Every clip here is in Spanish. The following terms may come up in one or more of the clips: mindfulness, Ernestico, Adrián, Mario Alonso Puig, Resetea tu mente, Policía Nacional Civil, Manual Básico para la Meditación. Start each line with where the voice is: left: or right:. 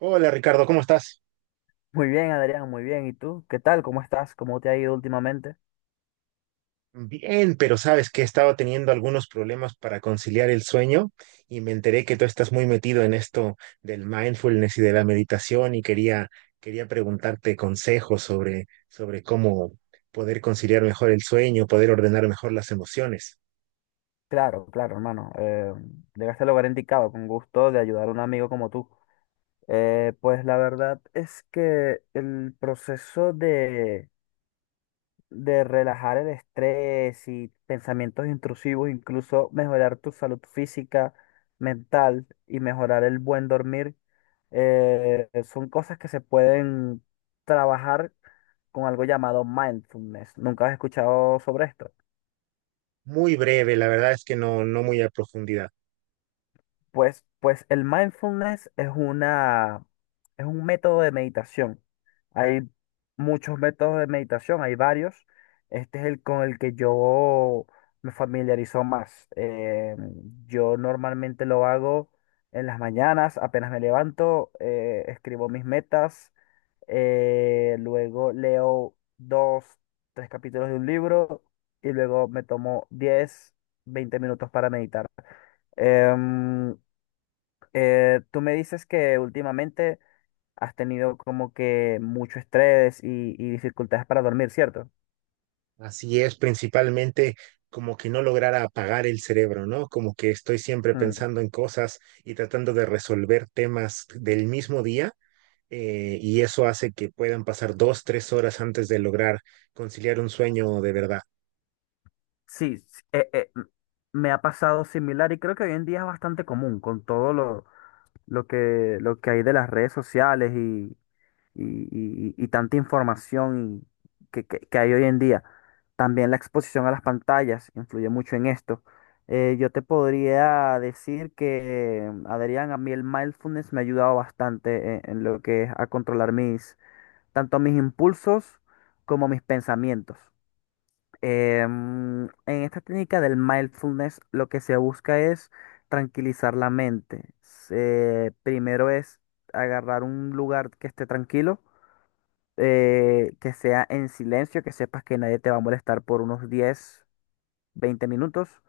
right: Hola, Ricardo, ¿cómo estás?
left: Muy bien, Adrián, muy bien. ¿Y tú? ¿Qué tal? ¿Cómo estás? ¿Cómo te ha ido últimamente?
right: Bien, pero sabes que he estado teniendo algunos problemas para conciliar el sueño y me enteré que tú estás muy metido en esto del mindfulness y de la meditación y quería preguntarte consejos sobre cómo poder conciliar mejor el sueño, poder ordenar mejor las emociones.
left: Claro, claro, hermano. Llegaste al lugar indicado, con gusto de ayudar a un amigo como tú. Pues la verdad es que el proceso de relajar el estrés y pensamientos intrusivos, incluso mejorar tu salud física, mental y mejorar el buen dormir, son cosas que se pueden trabajar con algo llamado mindfulness. ¿Nunca has escuchado sobre esto?
right: Muy breve, la verdad es que no muy a profundidad.
left: Pues el es un método de meditación. Hay muchos métodos de meditación, hay varios. Este es el con el que yo me familiarizo más. Yo normalmente lo hago en las mañanas, apenas me levanto, escribo mis metas, luego leo dos, tres capítulos de un libro y luego me tomo 10 20 minutos para meditar. Em, Tú me dices que últimamente has tenido como que mucho estrés y dificultades para dormir, ¿cierto?
right: Así es, principalmente como que no lograra apagar el cerebro, ¿no? Como que estoy siempre
left: Mm.
right: pensando en cosas y tratando de resolver temas del mismo día, y eso hace que puedan pasar dos, tres horas antes de lograr conciliar un sueño de verdad.
left: Sí, s- eh, eh, m- Me ha pasado similar y creo que hoy en día es bastante común con todo lo que hay de las redes sociales y tanta información que hay hoy en día. También la exposición a las pantallas influye mucho en esto. Yo te podría decir que, Adrián, a mí el mindfulness me ha ayudado bastante en lo que es a controlar mis, tanto mis impulsos como mis pensamientos. En esta técnica del mindfulness, lo que se busca es tranquilizar la mente. Primero es agarrar un lugar que esté tranquilo, que sea en silencio, que sepas que nadie te va a molestar por unos 10, 20 minutos.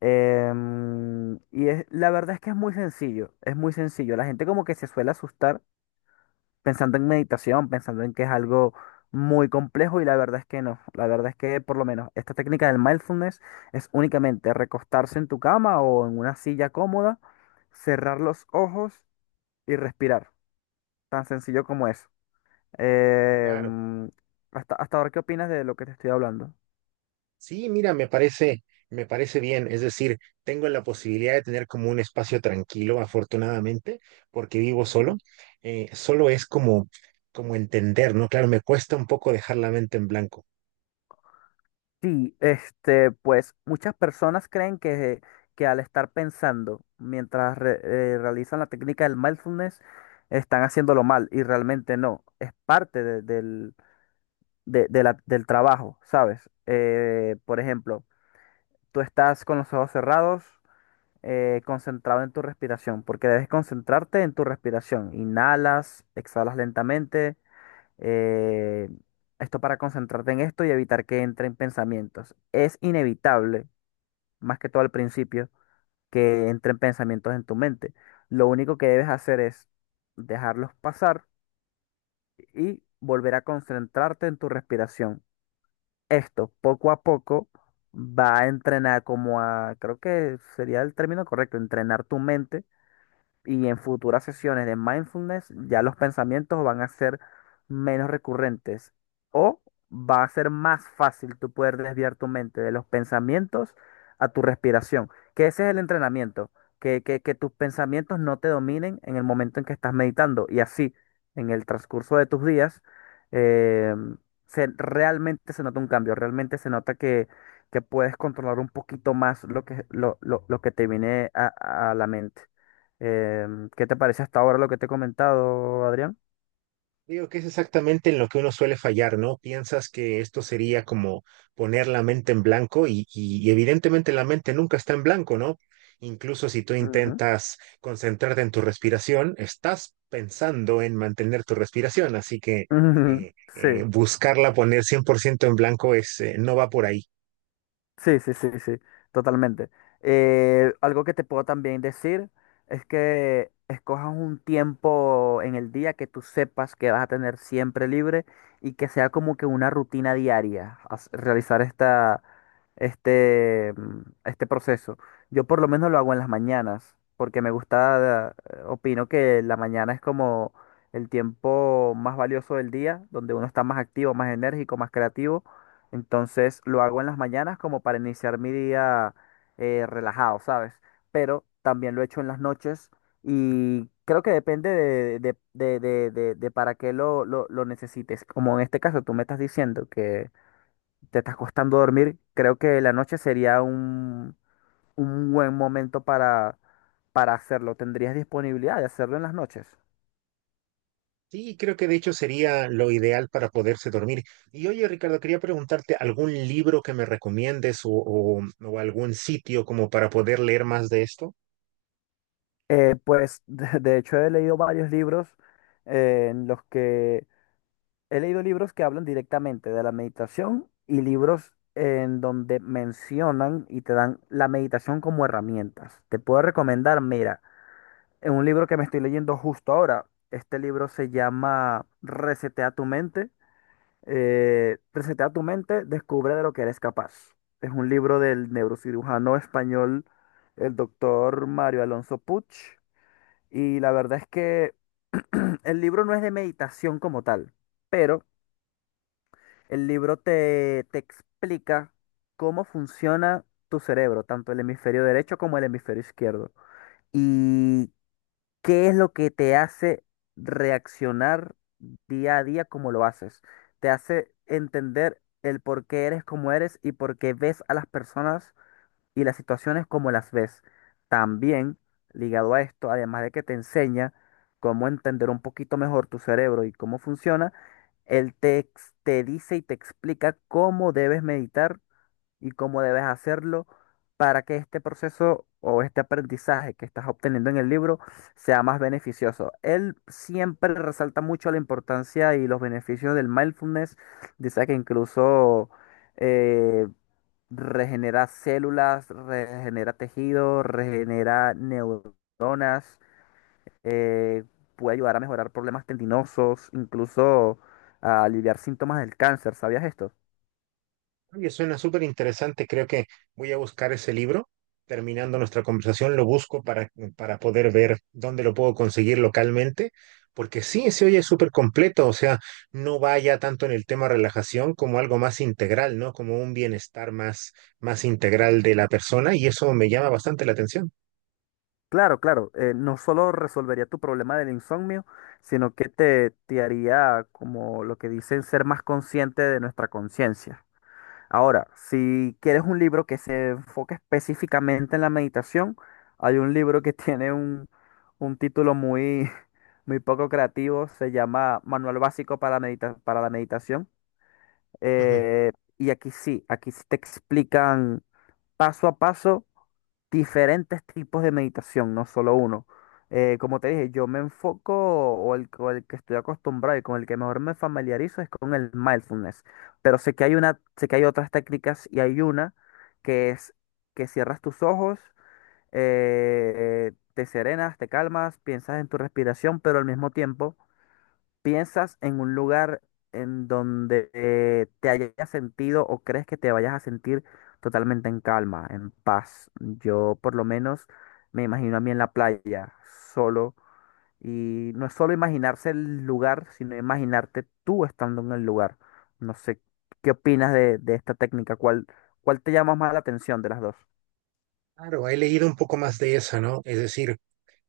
left: Y es, la verdad es que es muy sencillo, es muy sencillo. La gente como que se suele asustar pensando en meditación, pensando en que es algo muy complejo y la verdad es que no. La verdad es que por lo menos esta técnica del mindfulness es únicamente recostarse en tu cama o en una silla cómoda, cerrar los ojos y respirar. Tan sencillo como es. Eh,
right: Claro.
left: mm, Hasta, hasta ahora, ¿qué opinas de lo que te estoy hablando?
right: Sí, mira, me parece bien. Es decir, tengo la posibilidad de tener como un espacio tranquilo, afortunadamente, porque vivo solo. Solo es como, como entender, ¿no? Claro, me cuesta un poco dejar la mente en blanco.
left: Sí, este, pues muchas personas creen que al estar pensando mientras realizan la técnica del mindfulness, están haciéndolo mal y realmente no, es parte del, del trabajo, ¿sabes? Por ejemplo, tú estás con los ojos cerrados, concentrado en tu respiración, porque debes concentrarte en tu respiración. Inhalas, exhalas lentamente, eh, esto para concentrarte en esto y evitar que entren pensamientos. Es inevitable, más que todo al principio, que entren pensamientos en tu mente. Lo único que debes hacer es dejarlos pasar y volver a concentrarte en tu respiración. Esto, poco a poco, va a entrenar como a, creo que sería el término correcto, entrenar tu mente. Y en futuras sesiones de mindfulness ya los pensamientos van a ser menos recurrentes o va a ser más fácil tú poder desviar tu mente de los pensamientos a tu respiración, que ese es el entrenamiento, que tus pensamientos no te dominen en el momento en que estás meditando y así en el transcurso de tus días, eh, se, realmente se nota un cambio, realmente se nota que puedes controlar un poquito más lo lo que te viene a la mente. ¿Qué te parece hasta ahora lo que te he comentado, Adrián?
right: Digo que es exactamente en lo que uno suele fallar, ¿no? Piensas que esto sería como poner la mente en blanco y evidentemente la mente nunca está en blanco, ¿no? Incluso si tú intentas concentrarte en tu respiración, estás pensando en mantener tu respiración, así que
left: Ujú. Sí.
right: buscarla poner 100% en blanco es, no va por ahí.
left: Sí, sí, sí, sí, totalmente. Algo que te puedo también decir es que escojas un tiempo en el día que tú sepas que vas a tener siempre libre y que sea como que una rutina diaria realizar este proceso. Yo por lo menos lo hago en las mañanas porque me gusta, opino que la mañana es como el tiempo más valioso del día, donde uno está más activo, más enérgico, más creativo, entonces lo hago en las mañanas como para iniciar mi día relajado, ¿sabes? Pero también lo he hecho en las noches y creo que depende de para qué lo necesites. Como en este caso tú me estás diciendo que te estás costando dormir, creo que la noche sería un buen momento para hacerlo. ¿Tendrías disponibilidad de hacerlo en las noches?
right: Sí, creo que de hecho sería lo ideal para poderse dormir. Y oye, Ricardo, quería preguntarte algún libro que me recomiendes o algún sitio como para poder leer más de esto.
left: Pues de hecho he leído varios libros en los que He leído libros que hablan directamente de la meditación y libros en donde mencionan y te dan la meditación como herramientas. Te puedo recomendar, mira, en un libro que me estoy leyendo justo ahora. Este libro se llama Resetea tu mente. Resetea tu mente, descubre de lo que eres capaz. Es un libro del neurocirujano español, el doctor Mario Alonso Puig. Y la verdad es que el libro no es de meditación como tal, pero el libro te explica cómo funciona tu cerebro, tanto el hemisferio derecho como el hemisferio izquierdo, y qué es lo que te hace reaccionar día a día como lo haces. Te hace entender el por qué eres como eres y por qué ves a las personas y las situaciones como las ves. También, ligado a esto, además de que te enseña cómo entender un poquito mejor tu cerebro y cómo funciona, te dice y te explica cómo debes meditar y cómo debes hacerlo para que este proceso o este aprendizaje que estás obteniendo en el libro sea más beneficioso. Él siempre resalta mucho la importancia y los beneficios del mindfulness. Dice que incluso, eh, regenera células, regenera tejido, regenera neuronas, eh, puede ayudar a mejorar problemas tendinosos, incluso a aliviar síntomas del cáncer. ¿Sabías esto?
right: Oye, suena súper interesante. Creo que voy a buscar ese libro. Terminando nuestra conversación, lo busco para poder ver dónde lo puedo conseguir localmente. Porque sí, se oye súper completo. O sea, no vaya tanto en el tema relajación como algo más integral, ¿no? Como un bienestar más integral de la persona. Y eso me llama bastante la atención.
left: Claro, claro, no solo resolvería tu problema del insomnio, sino que te haría como lo que dicen ser más consciente de nuestra conciencia. Ahora, si quieres un libro que se enfoque específicamente en la meditación, hay un libro que tiene un título muy, muy poco creativo, se llama Manual Básico para la Meditación.
right: Ujú.
left: Eh, y aquí sí te explican paso a paso diferentes tipos de meditación, no solo uno. Como te dije, yo me enfoco o el que estoy acostumbrado y con el que mejor me familiarizo es con el mindfulness. Pero sé que hay otras técnicas y hay una que es que cierras tus ojos, te serenas, te calmas, piensas en tu respiración, pero al mismo tiempo. ¿Piensas en un lugar en donde, te hayas sentido o crees que te vayas a sentir totalmente en calma, en paz? Yo por lo menos me imagino a mí en la playa, solo, y no es solo imaginarse el lugar, sino imaginarte tú estando en el lugar. No sé, ¿qué opinas de esta técnica? ¿Cuál, cuál te llama más la atención de las dos?
right: Claro, he leído un poco más de eso, ¿no? Es decir,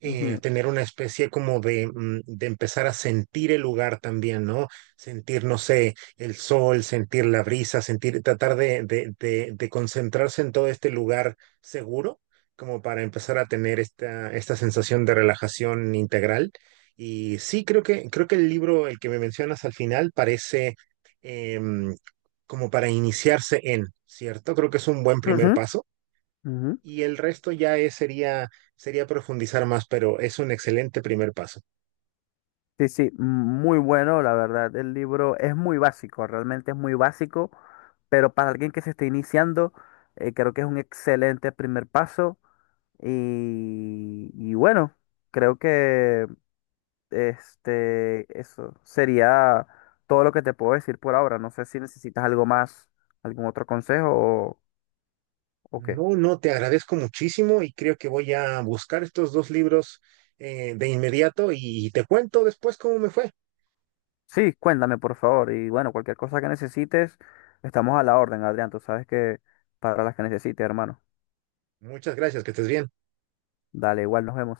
left: Ujú,
right: tener una especie como de de empezar a sentir el lugar también, ¿no? Sentir, no sé, el sol, sentir la brisa, sentir, tratar de concentrarse en todo este lugar seguro, como para empezar a tener esta sensación de relajación integral. Y sí, creo que el libro, el que me mencionas al final, parece em, como para iniciarse en, ¿cierto? Creo que es un buen primer
left: ujú,
right: paso.
left: ujú.
right: Y el resto ya sería profundizar más, pero es un excelente primer paso.
left: Sí, sí, muy bueno, la verdad. El libro es muy básico, realmente es muy básico, pero para alguien que se está iniciando, creo que es un excelente primer paso. Y bueno, creo que este, eso sería todo lo que te puedo decir por ahora. No sé si necesitas algo más, algún otro consejo o qué.
right: No, no, te agradezco muchísimo y creo que voy a buscar estos dos libros de inmediato y te cuento después cómo me fue.
left: Sí, cuéntame, por favor. Y bueno, cualquier cosa que necesites, estamos a la orden, Adrián. Tú sabes que para las que necesites, hermano.
right: Muchas gracias, que estés bien.
left: Dale, igual nos vemos.